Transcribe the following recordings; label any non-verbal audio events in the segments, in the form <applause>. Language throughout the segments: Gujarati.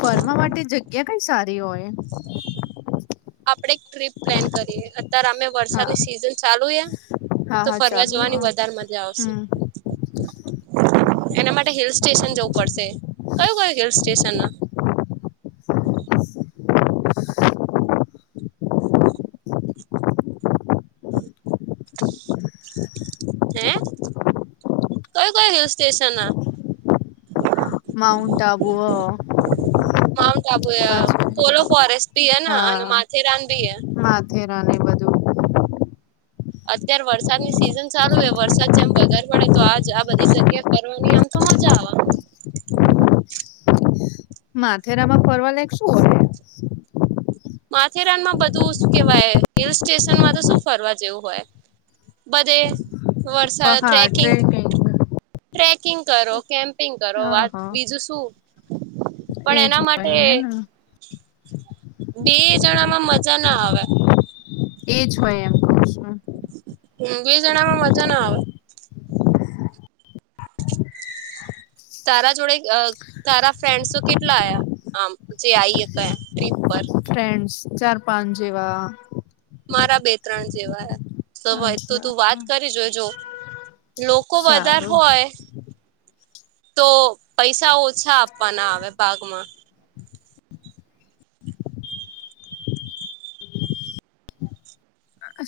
ફરવા માટે જગ્યા કઈ સારી હોય. આપડે એક ટ્રીપ પ્લાન કરીએ. અત્યારે અમે હા વરસાદની સિઝન ચાલુ હા તો હા ફરવા ચાલુ જવાની હા વધારે મજા આવશે. હમ એના માટે હિલ સ્ટેશન જવું પડશે કયું કયું હિલ સ્ટેશન. <inaudible> <inaudible> હે કયુ ક્યુ હિલ સ્ટેશન હ. માઉન્ટન્ટ આબુ હો. માઉન્ટ આબુ એ પોલો ફોરેસ્ટ બી એ અને માથેરાન બી એ. થેરાન એ બધું. અત્યારે વરસાદ ની સિઝન ચાલુ હો વરસાદ જેમ વધારે પડે તો આજ આ બધી જગ્યા <unintelligible> આમ તો મજા આવે. માથેરા માં ફરવા <unintelligible> શું. માથેરાન માં બધું શું કેવાય હિલ સ્ટેશનમાં તો શું ફરવા જેવું હોય. બધે વરસાદ ટ્રેકિંગ ટ્રેકિંગ કરો કેમ્પ. <unintelligible> કરો વાત અહ બીજું શું પણ એજ એના માટે. હોય હેને બે જણા માં મજા ના આવે. એજ હોય એમ. હ બે જણામાં મજા ના આવે. તારા જોડે તારા ફ્રેન્ડસ તો કેટલા <unintelligible> આમ જે આઈ ટ્રીપ પર. ફ્રેન્ડ્સ ચાર પાંચ જેવા. મારા બે ત્રણ જેવા <unintelligible> તો અચ્છા તું વાત કરી જો જો. લોકો વધારે સારું હોય. તો પૈસા ઓછા આપવાના આવે ભાગમાં.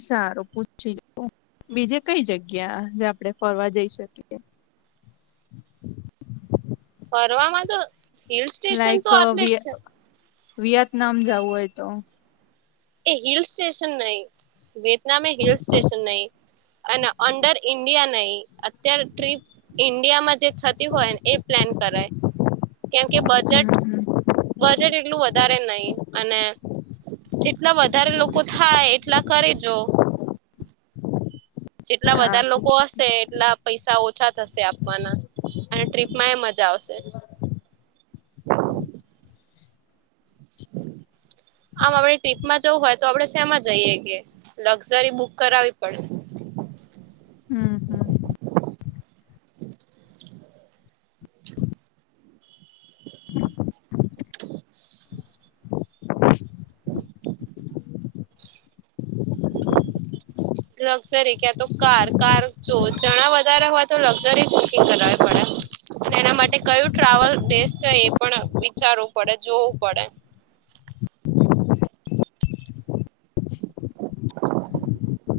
સારું <unintelligible> બીજે કઈ જગ્યા જે આપડણે ફરવા જઈ શકીએ. ફરવાવામાં તો હિલ સ્ટેશન તો આટલે જ છે. વિયતનામ જવું હોય તો. એ હિલ સ્ટેશન નહી વિેતનામ એ હિલ સ્ટેશન નહી અને અંડર <unintelligible> ઇન્ડિયા નહી અત્યારે ટ્રીપ ઇન્ડિયામાં જે. થતી હોયને એ પ્લાન કરાય કેમ કે હમ બજેટ. હમ બજેટ એટલું વધારે <unintelligible> અને જેટલા વધારે લોકો થાય એટલા કરીજો. જેટલા સારું વધારે લોકો હશે એટલા પૈસા ઓછા થશે આપવાના. અને ટ્રીપમાં એ મજા આવશે. હમ. આમ આપણે ટ્રીપમાં જવું હોય તો આપડણે શેમાં જઈએ કે લક્ઝરી બુક કરાવવી પડે. હમ <unintelligible> <unintelligible> <inaudible> <inaudible> લક્ઝરી ક્યાં તો કાર કાર જો જણા વધારે હોય તો લક્ઝરી બુકિંગ કરાવ પડે. તેના માટે કયું ટ્રાવેલ બેસ્ટ <unintelligible> એ પણ વિચારવું પડે જોવું પડે.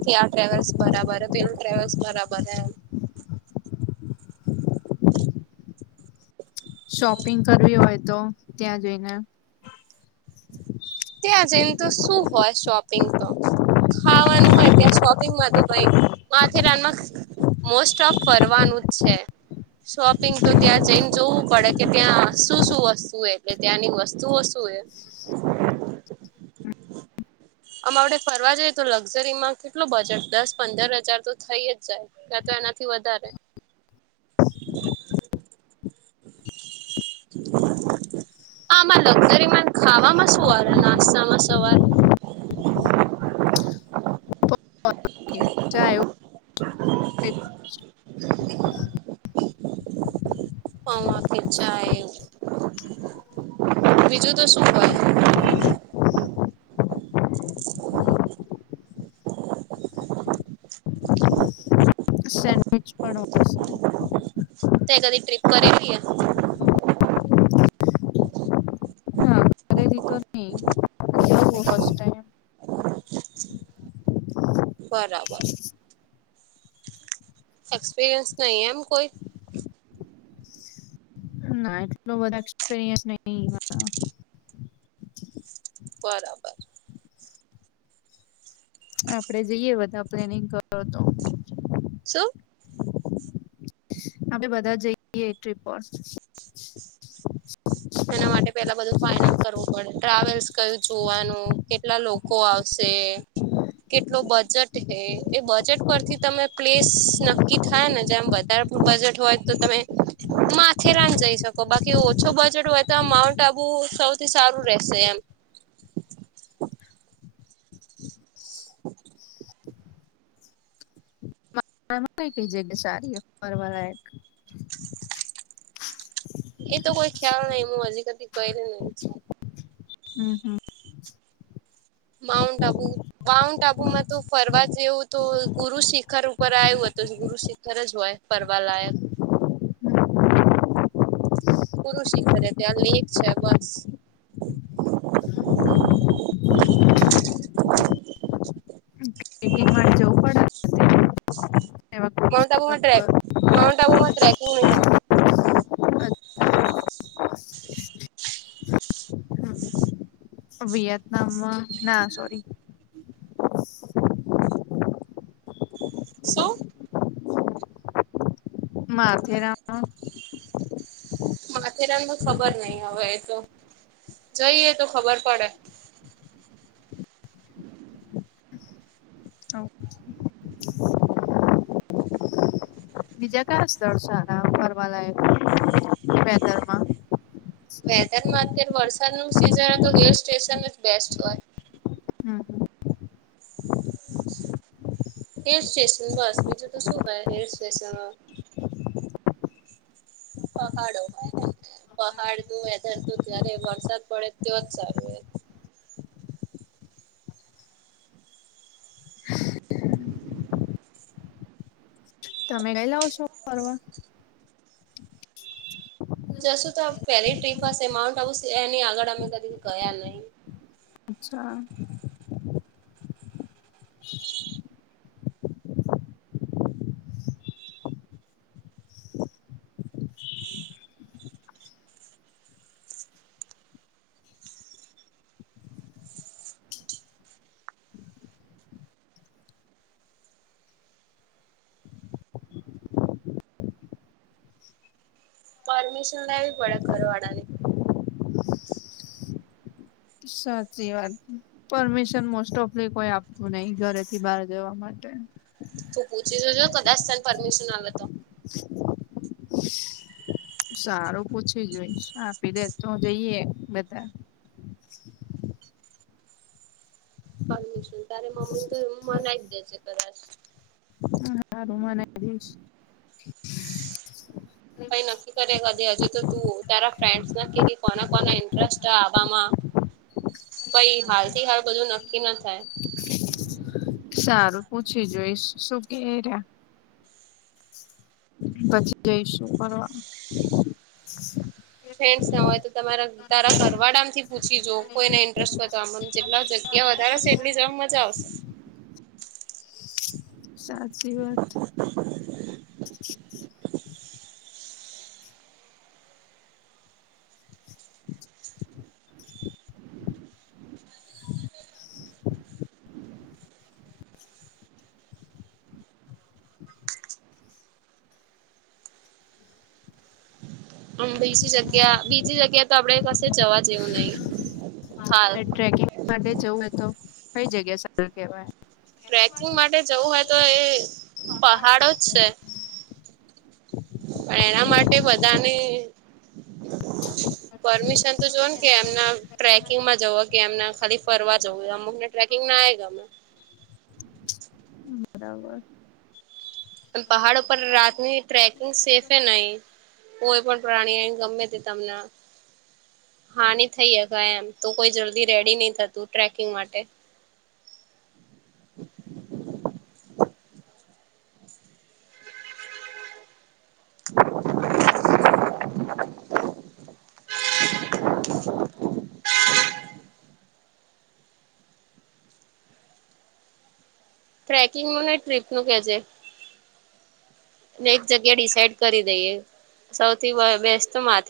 ત્યા આ ટવલ્સ બરાબર <unintelligible> પેલ ટ્રલ્સ બરાબર હ એમ. શોપિંગ કરવી હોય તો ત્યાં જઈને. ત્યાં જઈને તો શું હોય શોપિંગ તો. ખાવાનું હોય ત્યાં શોપિંગમાં તો કઈ <unintelligible> મોસ્ટ ઓફ ફરવાનું જ છે. શોપિંગ તો ત્યાં જઈને જોવું પડે કે ત્યાં શું શું વસ્તુ હો એટલે ત્યાંની વસ્તુઓ શું <unintelligible> હા આમ આપડે ફરવા જઈએ તો લક્ઝરીમાં કેટલું બજેટ દસ પંદર હજાર તો થઇ જ જાય. ત્યા તો એનાથી વધારે. <unintelligible> આમાં લકઝરીમાં ખામાં શું આવે નાસ્તામાં સવારે. <unintelligible> <inaudible> બીજું તો શું હોય. <unintelligible> સેન્ડવચ પણ હોય છે તે કદી ટ્રિપ <unintelligible> <unintelligible> બરાબર. સક્સપીરિયન્સ નહી એમ કોઈ. ના એટલો બધ એક્સપરયસ નઈ મને. બરાબર. આપડે જઈએ બધા પ્લેનિંગ કરો તો. શું? આપડે બધા જઈએ એ ટ્રીપ પર. એના માટે પેલા બધું ફાાઈનલ કરવું પડે ટ્રાવેલ્સ કયું જોવાનું કેટલા લોકો કો આવશે. કેટલો બજેટ હે એ બજેટ પરથી તમે પ્લેસ નક્કી થાય ને જેમ વધારે બજેટ હોય તો તમે માથેરાન જઈ શકો બાકી ઓછો બજેટ હોય તો માઉન્ટ આબુ સૌથી સારું રહેશે એમ. <inaudible> માં કઈ કઈ જગ્યા સારી ફરવા લાયક. એતો કોઈ ખ્યાલ નહી હું હજી કદી ફઈરી નહી છું. હમ્મ હમ્મ. માઉન્ટઆબુ. માઉન્ટ આબુમાં તો ફરવા જેવું તો ગુરુ શિખર ઉપર આવ્યું હતું ગુરુ શિખર જ હોય. ફરવાલાયક. પુરુશિખર હે ત્યા લેક છે બસ. ટ્રેકિંગ માટે જવું પડે એવા કોર્સ માઉન્ટઆબુ પર માં ટ્રે માઉન્ટઆબુમાં ટ્રેકિંગ નઈ હોતી. વયતનામ ના સોરી. શું? માથેરામનું. માથેરાનનુ ખબર નહી હવે એ તો જઈએ તો ખબર પડે. <inaudible> <inaudible> <inaudible> બીજા કયા સ્થળ સારા ફરવાલાયકર વેધરમાં. વેધરમાં અત્યારે વરસાદનું સિઝન તો હિલ સ્ટેશન જ બેસ્ટ હોય. હમ્મ હમ્મ. હિલ સ્ટેશન બસ બીજું તો શું હોય હિલ સ્ટેશનમાં. પહાડો પહાડ નું વેધર તો જયારે વરસાદ પડે તો જ સારું રેય. <inaudible> તમે ગય લાવ છો ફરવા. જશું તો પેલી ટ્રીપ હશે એ માઉન્ટ આવું એની આગળ અમે કદી ગયા નહી. અચ્છા. <inaudible> પરમિશન લેવી પડે ઘરવાળાની. <inaudible> સાચી વાત. પરમિશન મોસ્ટઓફ લી કોઈ આપતું નહી ઘરેથી બહાર જવા માટે. તું પૂછીશ જોતો કદાચ તને પરમિશન આલે તો. <inaudible> સારું પૂછી જોઈશ આપી દે તો જઈએ બધા. શું તારે મમ્મી તો એમ મનાઈ જ દે છે કદાચ. હ હારુ મનાઈ દઈશ. કઈ નક્કી કરે કદી હજી તો તું તારા ફ્રેન્ડસ ને કોન કોન ઇન્ટરેસ્ટ છે આવામાં પઈ હાલ થી હાલ બધું નક્કી ન થાય. સારું પૂછી જોઈશ શું કે એરયા. પછી જઈશું ફરવા. ફ્રેન ના હોય તો તમારા તારા ઘરવાળા થી પૂછી જોઅ કોઈને ઇન્ટરેસ્ટ હોય તો તો આમ જેટલા જગ્યા વધારે છે એટલી જવામાં મજા આવશે. સાચી વાત <inaudible> હમ્મ બીજી જગ્યા બીજી જગ્યા તો આપડે કસે જવા જેવું નહી હાલ ટ્રેકિંગ માટે જવું તો કઈ જગ્યા સારી શું કેવાય ટ્રેકિંગ માટે જવું હોય તો એ પહાડો જ છે પણ એના માટે બધાને <inaudible> પરમિશન તો જોવે ને કે એમના ટ્રેકિંગમાં જવુ કે એમના ખાલી ફરવા જવું અમુક ને ટ્રેકિંગ ના એ ગમે બરાબર પહાડો ઉપર રાતની ટ્રેકિંગ સેફે નહી. કોઈ પણ પ્રાણી આઈ ગમે તે તમને હા થઇ હકે એમ તો કોઈ જલ્દી રેડી નઈ થતું ટ્રેકિંગ માટે ટ્રેકિંગ નુ ને ટ્રીપ નું કેજે એક જગ્યા ડિસાઈડ કરી દઈએ સૌથી બેસ્ટ તો માથે